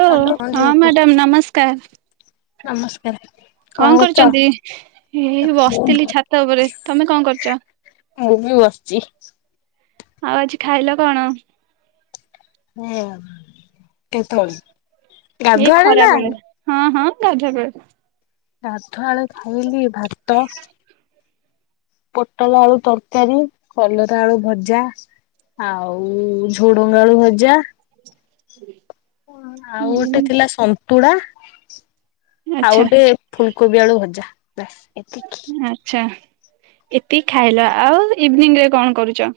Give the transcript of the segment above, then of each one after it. ଉ ହଁ ମ୍ୟାଡ଼ାାମ ନମସ୍କାର। କଣ କରୁଛନ୍ତି? ଏଇ ବସିଥିଲି ଛାତ ଉପରେ ତମେ କଣ କରୁଛ? ହଉ ମୁଁ ବସିଛି। ଆଉ ଆଜି ଖାଇଲ କଣ? ହଁ କେତେବେଳେ ଏ ଗାଧୁଆଳେ ଖରା ନା ବେଳେ ହଁ ହଁ ଗାଧୁଆ ବେଳେ। ଗାଧୁଆଳୁ ଖାଇଲି ଭାତ ପୋଟଳ ଆଳୁ ତରକାରୀ କଲରା ଆଳୁ ଭଜା ଆଉ ଝୁଡଙ୍ଗ ଆଳୁ ଭଜା ହୁଁ କଣ ଆଉ ଗୋଟେ ଥିଲା ସନ୍ତୁଳା ଆଉ ଆଚ୍ଛା ଗୋଟେ ଫୁଲ କୋବି ଆଳୁ ଭଜା ବାସ ଏତିକି। ଏତିକ ଖାଇଲ ଆଉ ଇଭିନିଂ ରେ କଣ କରୁଛ?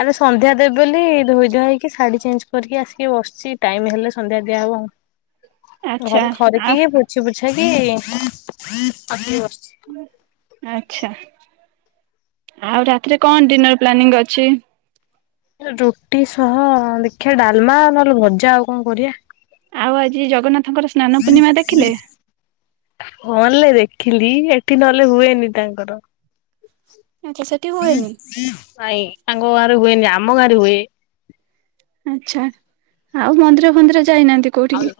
ଆଲ ସନ୍ଧ୍ୟା ଦେବି ବୋଲି ଧୋଇ ଧୁଆ ହେଇକି ଶାଢୀ ଚେଞ୍ଜ କରିକି ଆସିକି ବସିଛି ଟାଇମ ହେଲେ ସନ୍ଧ୍ୟା ଦିଆ ହ ବ ଆଚ୍ଛା ଘରେ ଆ ଖରିକି ହି ପୋଛି ପୁଛା କି ଆସିକି ବସ ଆଚ୍ଛା। ଆଉ ରାତିରେ କଣ ଡିନର ପ୍ଲାନିଂ ଅଛି? ରୁଟି ସହ ଦେଖିବା ଡାଲମା ନହେଲେ ଭଜା ଆଉ କଣ କରିବା। ଆଉ ଆଜି ଜଗନ୍ନାଥଙ୍କର ସ୍ନାନ ପୂର୍ଣ୍ଣିମା ଦେଖିଲେ। ହଲେ ଦେଖିଲି ଏଠି ନହେଲେ ହୁଏନି ତାଙ୍କର। ଆଚ୍ଛା ସେଠି ହୁଏନି? ନାଇଁ ତାଙ୍କ ଗାଁରେ ହୁଏନି ଆମ ଗାଁରେ ହୁଏ। ଆଚ୍ଛା ଆଉ ମନ୍ଦିର ଫନ୍ଦିର ଯାଇନାହାନ୍ତି କୋଉଠିିକି?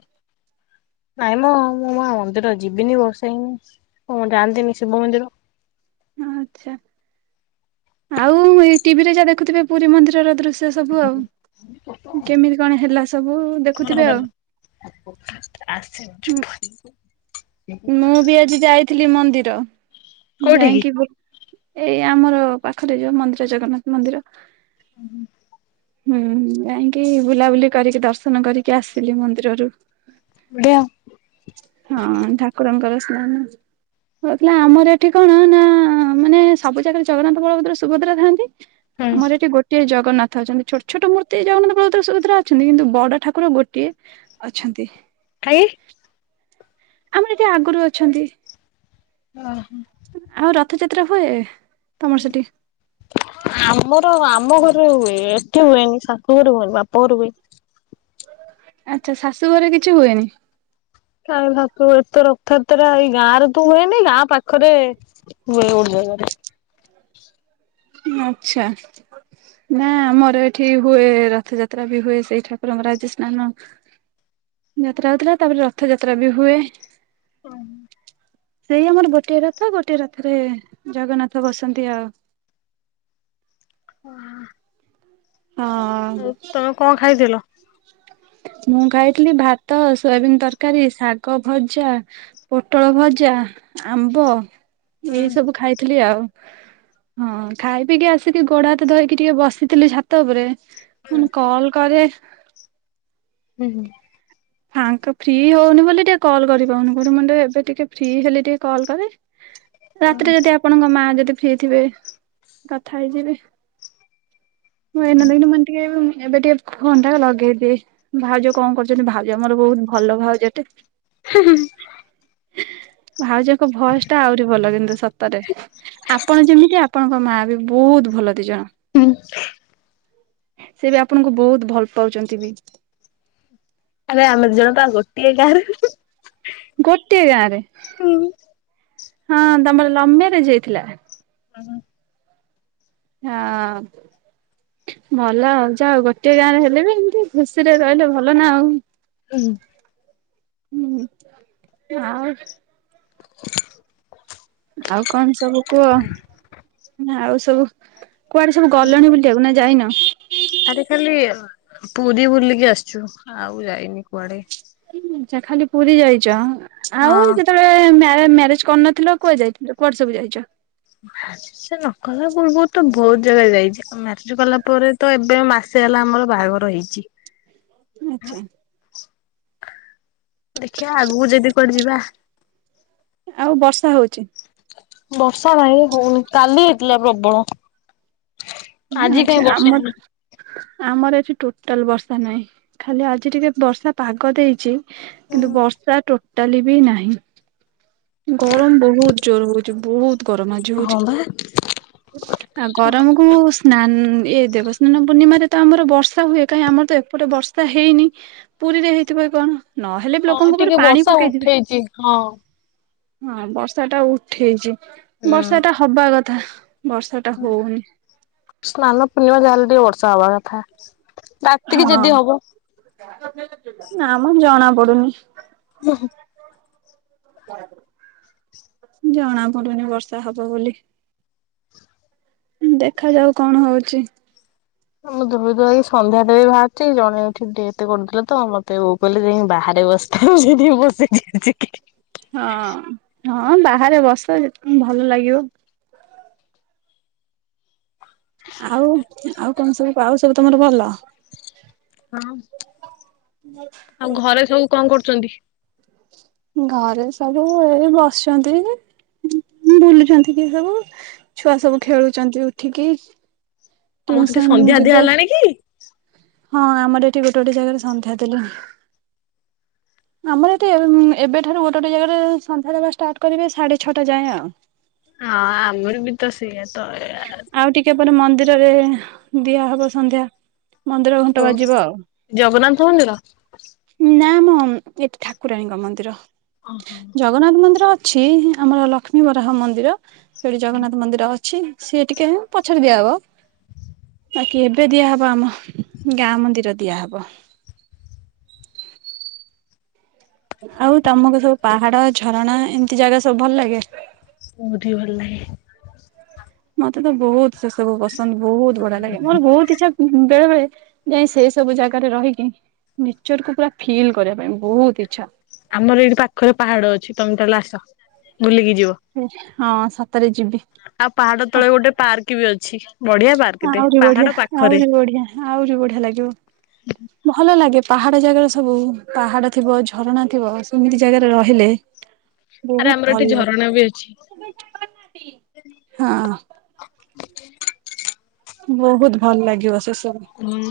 ହ [inaudible] ନାଇଁ ମ ମୋ-ମା ମନ୍ଦିର ଯିବିନି ବର୍ଷା ହେନି କଣ ଯାଆନ୍ତିନି ଶିବ ମନ୍ଦିର। ଆଚ୍ଛା ଆଉ ଏ ଟିଭିରେ ଯାହା ଦେଖୁଥିବେ ପୁରୀ ମନ୍ଦିରର ଦୃଶ୍ୟ। ସେ ସବୁ ଆଉ କେମିତି କଣ ହେଲା ସବୁ ଦେଖୁଥିବେ ଆଉ। ଆସୁ ମୁଁ ବି ଆଜି ଯାଇଥିଲି ମନ୍ଦିର କୋଉଠିକି? ଯାଇକି ଏଇ ଆମର ପାଖରେ ଯୋଉ ମନ୍ଦିର ଜଗନ୍ନାଥ ମନ୍ଦିର। ହୁ ହୁ [inaudible] ହୁଁ ଯାଇକି ବୁଲାବୁଲି କରିକି ଦର୍ଶନ କରିକି ଆସିଲି ମନ୍ଦିରରୁ। ହୁଁ ହଁ ଠାକୁରଙ୍କର ସ୍ନାନ କହୁଥିଲା ଆମର ଏଠି କଣ ନା ମାନେ ସବୁ ଜାଗାରେ ଜଗନ୍ନାଥ ବଳଭଦ୍ର ସୁଭଦ୍ରା ଥାନ୍ତି। ଆମର ଏଠି ଗୋଟେ ଜଗ ଜଗନ୍ନାଥ ଅଛନ୍ତି। ଛୋଟ ଛୋଟ ମୂର୍ତ୍ତି ଜଗନ୍ନାଥ ବଳଦ୍ର ସୁଭଦ୍ରା ଅଛନ୍ତି। କିନ୍ତୁ ବଡ ଠାକୁର ଗୋଟିଏ ଅଛନ୍ତି। ଖାଇ ଆମର ଏତେ ଆଗରୁ ଅଛନ୍ତି। ଓ ହୋ। ଆଉ ରଥଯାତ୍ରା ହୁଏ। ତମର ସେଠି? ଆମର ଆମ ଘରେ ହୁଏ ଏଠେ ହୁଏନି ଶାଶୁଘର ହୁଏନି ବାପା ଘର ହୁଏ। ଆଚ୍ଛା ଶାଶୁ ଘରେ କିଛି ହୁଏନି। କାଇ ଭ ଏ ତ ରଥଯାତ୍ରା ଏଇ ଗାଁ ରେ ତୁ ହୁଏନି ଗାଁ ପାଖରେ ହୁଏ। ରେ ଆଚ୍ଛା। ନା ମୋର ଏଠି ହୁଏ ରଥଯାତ୍ରା ବି ହୁଏ ସେଇ ଠାକୁରଙ୍କ ରାଜ ସ୍ନାନ ଯାତ୍ରା ହଉଥିଲା ତାପରେ ରଥ ଯାତ୍ରା ବି ହୁଏ। ହଁ। ସେଇ ଆମର ଗୋଟିଏ ରଥ ଗୋଟଏ ରଥରେ ଜଗନ୍ନାଥ ବସନ୍ତି ଆଉ। ଓ ହୋ। ହଁ ଆଉ ତମେ କଣ ଖାଇଥିଲ? ମୁଁ ଖାଇଥିଲି ଭାତ ସୋୟାବିିନ ତରକାରୀ ଶାଗ ଭଜା ପୋଟଳ ଭଜା ଆମ୍ବ ହୁଁ ଏଇ ସବୁ ଖାଇଥିଲି ଆଉ। ହଁ ଖାଇ ପିକି ଆସିକି ଗୋଡ ହାତ ଧୋଇକି ଟିକେ ବସିଥିଲି ଛାତ ଉପରେ। ମୁଁ କଲ୍ କରେ ହୁଁ-ହୁଁ। ସାଙ୍ଗ ଫ୍ରି ହଉନି ବୋଲି ଟିକେ କଲ୍ କରି ପଉନି କଠି ମୁଣ୍ଡ ଏବେ ଟିକେ ଫ୍ରି ହେଲେ ଟିକେ କଲ୍ କରେ ରାତିରେ ଯଦି ଆପଣଙ୍କ ମା ଯଦି ଫ୍ରି ଥିବେ କଥା ହେଇଯିବି। ହଁ [unintelligible] ଏନ ମଣ୍ଟିିକ [unintelligible] ଏବେ ଟିକେ ଫୋନ୍ଟା ଲଗେଇଦିଏ ଭାଉଜ କଣ କରୁଛନ୍ତି, ଭାଉଜ ମୋର ବହୁତ ଭଲ ଭାଉଜଟେ ହେଁ ହେଁ ହେଁ। ଭାଉଜଙ୍କ ଭୟସ ଟା ଆହୁରି ଭଲ କିନ୍ତୁ ସତରେ ଆପଣ ଯେମିତି ଆପଣ ତା ମାଆ ବି ବହୁତ ଭଲ ଦିଇ ଜଣ ହୁଁ। ସେ ବି ଆପଣଙ୍କୁ ବହୁତ ଭଲ ପାଉଛନ୍ତି ବି ଆରେ ଆମେ ଦି ଜଣ ପା ଗୋଟିଏ ଗାଁରେ ଗୋଟିଏ ଗାଁରେ ହଁ ତମର ଲଭ୍ ମାରେଜ ହେଇଥିଲା ହ [inaudible] ହଁ। ଭଲ ଆଉ ଯାଅ ଗୋଟଏ ଗାଁରେ ହେଲେ ବି ଏମିତି ଖୁସିରେ ରହିଲେ ଭଲ ନା ଆଉ ହୁଁ। ହୁଁ ଆଉ [inaudible] ଆଉ କଣ ସବୁ କୁହ ଆଉ ସବୁ କୁଆଡେ ସବୁ ଗଲଣି ବୁଲିବାକୁ ନା ଯାଇନ ଆରେ ଖାଲି ପୁରୀ ବୁଲିକି ଆସିଛୁ ଆଉ ଯାଇନି କୁଆଡେ ଆଛା ଖାଲି ପୁରୀ ଯାଇଛ ଆଉ ହଁ କେତେବେଳେ ମ୍ୟାରେଜ କରିନଥିଲ କୁଆ ଯାଇଥିଲ କୁଆଡେ ସବୁ ଯାଇଛ? ସେ ନ କଲେ [unintelligible] ଗୁଲବୁତ ତ ବହୁତ ଜାଗା ଯାଇଛିଉ ମାଷ୍ଟି୍ର କଲା ପରେ ତ ଏବେ ମାସେ ହେଲା ଆମର ବାହାଘର ହେଇଛି ଆଛା। ଦେଖିବା ଆଗକୁ ଯଦି କୁଆଡେ ଯିବା ଆଉ ବର୍ଷା ହଉଛି ବର୍ଷା ନାହିଁ ହଉନି କାଲି ହେଇଥିଲା ପ୍ରବଳ ଆଜି ଆଚ୍ଛା କାହିଁ ବର୍ଷା ହେଇନି ଆମର ଆମର ଆ ଟୋଟାଲ ବର୍ଷା ନାହିଁ ଖାଲି ଆଜି ଟିକେ ବର୍ଷା ପାଗ ଦେଇଛି କିନ୍ତୁ ବର୍ଷା ଟୋଟାଲି ବି ନାହିଁ ଗରମ ବହୁତ ଜୋର ହଉଛି ବହୁତ ଗରମ ଆଜି ହଁ ହଉଛି ବା ଆଉ ଗରମକୁ ସ୍ନାନ ଉଁ ଏଇ ଦେବ ସ୍ନାନ ପୂର୍ଣ୍ଣିମାରେ ତ ଆମର ବର୍ଷା ହୁଏ କାହିଁ ଆମର ତ ଏପଟେ ବର୍ଷା ହେଇନି ପୁରୀରେ ହେଇଥିବ କଣ ନହେଲେ ବି ହଁ ଲୋକଙ୍କ ଉପରେ ଟିକେ ପାଣି ବର୍ଷା ପକେଇଥିବେ ଉଠେଇଛି ହଁ। ହଁ ବର୍ଷା ଟା ଉଠେଇଛି ବର୍ଷା ଟା ହବା କଥା ବର୍ଷା ଟା ହଁ ହଉନି ସ୍ନାନ ପୂର୍ଣ୍ଣମାରେ ଯାହେଲେ ଟିକେ ବର୍ଷା ହେବା କଥା ରାତିକି ହଁ ଯଦି ହବ। ନା ମୁଁ ଜଣା ପଡୁନି ହଁ। ଜଣା ପଡୁନି ବର୍ଷା ହବ ବୋଲି ଦେଖାଯାଉ କଣ ହଉଛି। ମୁଁ ଧୋଇ ଧାଇ ସନ୍ଧ୍ୟା ଦେବି ବାହାରୁଛି ଜଣେ ଏଠି [unintelligible] ଡେେ କରୁଥିଲେ ତ ମତେ ବୋଉ କହିଲେ ଯାଇକ ବାହାରେ ଏ [unintelligible] ବ ସେଠି ବସିକି ଆ [unintelligible] ହଁ ହଁ ବାହାରେ ବସ ଯେତେ ଭଲ ଲାଗିବ ଆଉ ଆଉ କଣ ସବୁ ଆଉ ସବୁ ତମର ଭଲ ହ ଆଉ ଘରେ ସବୁ କଣ କରୁଛନ୍ତି? ଘରେ ସବୁ ଏଇ ବସିଛନ୍ତି। ବୁଲୁଛନ୍ତି କି ସବୁ ଛୁଆ ସବୁ ଖେଳୁଛନ୍ତି ଉଠିକି ଆମର ସେଠି ଟ୍ୟୁସନ୍ ସନ୍ଧ୍ୟା ଦିଆ ଯିବେ। ହେଲାଣି କି? ହଁ ଆମର ଏଠି ଗୋଟେ ଗୋଟେ ଜାଗାରେ ସନ୍ଧ୍ୟା ଦେଲେଣୀ। ହ ଆମର ଏଠି ଏବେଠାରୁ ଗୋଟେ ଗୋଟେ ଜାଗାରେ ସନ୍ଧ୍ୟା ଦେବା ଷ୍ଟାର୍ଟ କରିବେ ସାଢେ ଛଅଟା ଯାଏଁ ଆଉ ହଁ ଆମର ବି ତ ସେଇଆା ଆଉ ଟିକେ ପରେ ମନ୍ଦିରରେ ଦିଆହବ ସନ୍ଧ୍ୟା। ମନ୍ଦିର ଘଣ୍ଟ ବାଜିବ ଆଉ। ଜଗନ୍ନାଥ ମନ୍ଦିର ନା ମ ଏଠି ଠାକୁରାଣୀଙ୍କ ମନ୍ଦିର। ଓହୋ ଜଗନ୍ନାଥ ମନ୍ଦିର ଅ ଅଛି ଆମର ଲକ୍ଷ୍ମୀ ବରାହ ମନ୍ଦିର, ସେଠି ଜଗନ୍ନାଥ ମନ୍ଦିର ଅଛି ସିଏ ଟିକେ ହିଁ ପଛରେ ଦିଆ ହବ। ବାକି ଏବେ ଦିଆହବ ଆମ ଗାଁ ମନ୍ଦିର ଦିଆହବ। ଆଉ ତମକୁ ସବୁ ପାହାଡ ଝରଣା ଏମତି ଜାଗା ସବୁ ଭଲ ଲାଗେ? ବହୁତ ହି ଭଲ ଲାଗେ। ମତେ ତ ବହୁତ ସେସବୁ ପସନ୍ଦ ବହୁତ ବଢିଆ ଲାଗେ। ମୋର ବହୁତ ଇଚ୍ଛା ବେଳେବେଳେ ଯାଇ ସେ ସବୁ ଜାଗାରେ ରହିକି ନେଚରକୁୁ ପୁରା ଫିଲ୍ କରିବା ପାଇଁ ବହୁତ ଇଚ୍ଛା। ଆମର ଏଇଠି ପାଖରେ ପାହାଡ ଅଛି, ତମେ ତାହେଲେ ଆସ ବୁଲିକି ଯିବ। ହଁ ସତରେ ଯିବି। ଆଉ ପାହାଡ ତଳେ ଗୋଟେ ପାର୍କ ବି ଅଛି। ବଢିଆ ପାର୍କଟେ ଆହୁରି ପାହାଡ ବଢିଆ ପାଖରେ ଆହୁରି ବଢିଆ ଆହୁରି ବଢିଆ ଲାଗିବ। ଭଲ ଲାଗେ ପା ପାହାଡ ଜାଗାରେ ସବୁ ପାହାଡ ଥିବ, ଝରଣା ଥିବ, ସେମିତି ଜାଗାରେ ରହିଲେ ଆରେ ବହୁତ ଆମର ଭଲ ଏଠି ଲାଗେ ଝରଣା ବି ଅଛି। ହଁ। ବହୁତ ଭଲ ଲାଗିବ ସେସ ହୁଁ।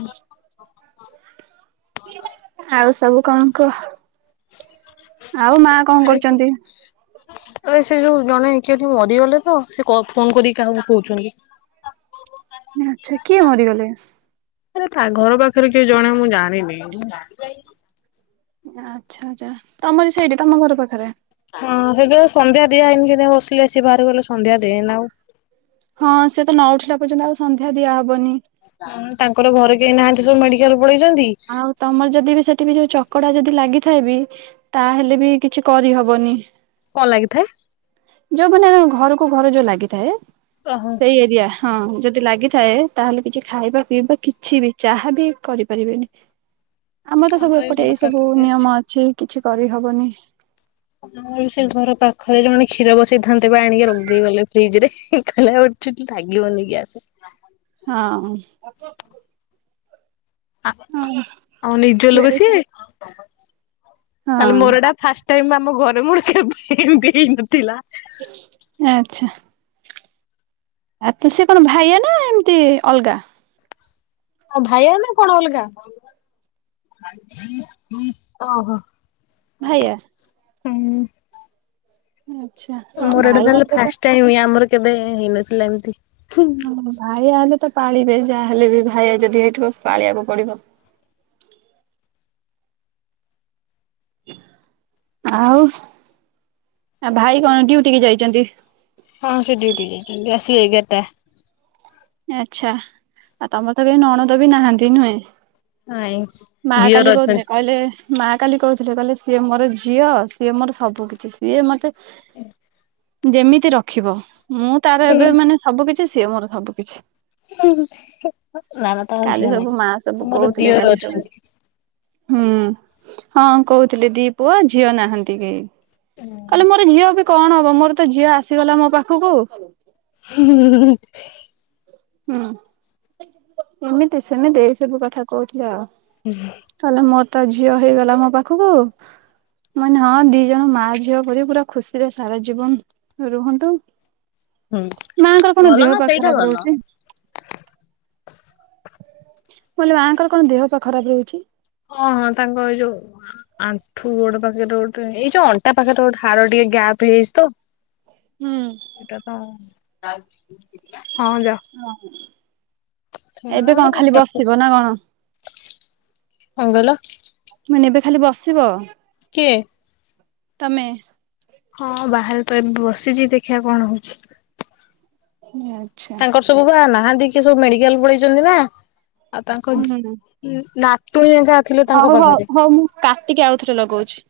ଆଉ ସବୁ କଣ କୁହ? ଆଉ ମା କଣ ଆରେ ବୋ କରୁଚନ୍ତି? ଆରେ ସେ ଯୋଉ ଜଣେ କିଏ ଏଠି ମରିଗଲେ ତ, ସେ କ ଫୋନ କରିକି କାହାକୁ କହୁଛନ୍ତି? ଆଚ୍ଛା କିଏ ମରିଗଲେ? ଆ ଘର ପାଖରେ କିଏ ଜଣେ ମୁଁ ଜାଣିନି? ଆଚ୍ଛା ଆଚ୍ଛା। ତମର ସେଇଠି ତମ ଘର ପାଖରେ ହଁ ସେଇଥିପାଇଁ ସନ୍ଧ୍ୟା ଦିଆ ହେଇନି। ସେଇଥିପାଇଁ ବସିଲି ଆସି ବାହାରକୁ ଗଲେ ସନ୍ଧ୍ୟା ଦେଏନା ଆଉ। ହଁ ସିଏ ତ ନ ଉଠିଲା ପର୍ଯ୍ୟନ୍ତ ଆଉ ସନ୍ଧ୍ୟା ଦିଆହବ ତାଙ୍କର ଘରେ କେହି ନାହାଁନ୍ତି ସବୁ ମେଡି ଆଉ ତମର ଯଦି ବି ସେଠି ବି ଯୋଉ ଚ କଡା ଯଦି ଲାଗିଥାଏ ବିି ତାହେଲେ ବି କିଛି କରି ହବନି। କଣ ଲାଗିଥାଏ? ଯୋଉ ମାନେ ଘରକୁ ଘର ଯୋଉ ଲାଗିଥାଏ ଓହୋ। ସେଇ ଏରିଆ ହଁ। ଯଦି ଲାଗିଥାଏ, ତାହେଲେ କିଛି ଖାଇବା ପିଇବା କିଛି ବି ଚାହା ବି କରିପାରିବେନି। ଆମର ତ ସବୁ ଏପଟେ ଏଇ ସବୁ ନିୟମ ଅଛି କିଛି କରିହବନି। ଆମର ସେ ଘର ପାଖରେ ଜଣେ କ୍ଷୀର ବସେଇଥାନ୍ତେ ବା ଆଣିକି ରଖିଦେଇ ଗଲେ ଫ୍ରିଜରେ। କହିଲେ ଆଉ କିଛି ତ ଲାଗିବନି ଗ୍ୟାସ୍। ହଁ। ଆ ହଁ ଆଉ ନିଜ ଲୋକ ସିଏ? ତାହେଲେ ମୋର ଏଇଟା ଫାଷ୍ଟ୍ ଟାଇମ୍ ଆମ ଘରେ ମୋର କେବେ ଏମତି ହେଇନଥିଲା। ଆଚ୍ଛା। ଆ ତ ସେ କଣ ଭାଇଆ ନା ଏମତି ଅଲଗା? ଆଉ ଭାଇଆ ନା କଣ ଅଲଗା? ଓହୋ। ଭାଇଆ? ହୁଁ। ଆଚ୍ଛା ହଁ ମୋର ଭାଇ ଏଇଟା ତାହେଲେ ହେଲେ ତ ଫାଷ୍ଟ ଟାଇମ, ଆମର କେବେ ହେଇନଥିଲା ଏମତି। ହଁ ଭାଇଆ ହେଲେ ତ ପାଳିବେ, ଯାହାହେଲେ ବି ଭାଇଆ ଯଦି ହେଇଥିବ ପାଳିଆକୁ ପଡିବ। ଆଉ ଆ ଭାଇ କଣ ଡିଉଟି କି ଯାଇଛନ୍ତି? ହଁ ସେ ଡିଉଟି କି ଯାଇଛନ୍ତି ଆସିଲେ ଏଗାର ଟା। ଆଛା ଆଉ ତମର ତ କେ ନଣଦ ବି ନାହାନ୍ତି ନୁହେଁ? ନାଇଁ ମା ଦିଅର କାଲି କହୁଥିଲେ ଅଛନ୍ତି। କହିଲେ ମା କାଲି କହୁଥିଲେ କହିଲେ ସିଏ ମୋର ଝିଅ ସିଏ ମୋର ସବୁ କିିଛି ସିଏ ମତେ [inaudible] ଯେମିତି ରଖିବ ମୁଁ ତାର ଏବେ ମାନେ ସବୁ କିିଛି ସିଏ ମୋର ସବୁ କିିଛି। ନା ନା ତାଙ୍କ କାଲି ଝିଅ ସବୁ ନାହିଁ ମା ସବୁ ମୋର କହୁଥିଲେ ଦିଅର କାଲି ସବୁ ଅଛନ୍ତି। ହୁଁ। ହଁ କହୁଥିଲି ଦି ପୁଅ ଝିଅ ନାହାନ୍ତି କେହି। କହିଲେ ମୋର ଝିଅ ବି କଣ ହବ ମୋର ତ ଝିଅ ଆସିଗଲା ମୋ ପାଖକୁ। ହୁଁ ହୁଁ ଏମିତି ସେମିତି ଏଇ ସବୁ କଥା କହୁଥିଲେ ଆଉ। ତାହେଲେ ମୋ ତା ଝିଅ ହେଇଗଲା ମୋ ପାଖକୁ ମେ ହଁ ଦି ଜଣ ମା ଝିଅ ପ ପୁରା ଖୁସିରେ ସାରା ଜୀବନ ରୁହନ୍ତୁ। ହୁଁ ମାଙ୍କର କଣ ଭଲ ଦେହ ନା ପା ସେଇଟା ଖରାପ ଭଲ। ରହୁଛି। [unintelligible] ମାଆଙ୍କର କଣ ଦେହ ପା ଖରାପ ରହୁଛି। ହଁ ହଁ ତାଙ୍କ ଏଇ ଯୋଉ ଆଣ୍ଠୁ ଗୋଡ ପାଖରେ ଗୋଟେ ଏଇ ଯୋଉ ଅଣ୍ଟା ପାଖରେ ଗୋଟେ ହାଡ ଟିକେ ଗ୍ୟାପ ହେଇଚି ତ ହଁ ସେଟ ତ ହଁ ଯା ହଁ। ଏବେ କଣ ଖାଲି ବସିବ ନା କଣ? କହିଲ ମାନେ ଏବେ ଖାଲି ବସିବ। କିଏ? ତମେ। ହଁ ବାହାରେ ବସିଛି ଦେଖିବା କଣ ହଉଛି। ଆଚ୍ଛା ତାଙ୍କର ସବୁ ବା ନାହାନ୍ତି କି ସବୁ ମେଡିକାଲ ପଳେଇଛନ୍ତି ନା। ଆଉ ତାଙ୍କ ହୁଁ ନା ହଉ ହଉ ହଉ ମୁଁ କାତିକି ଆଉଥରେ ଲଗଉଛି।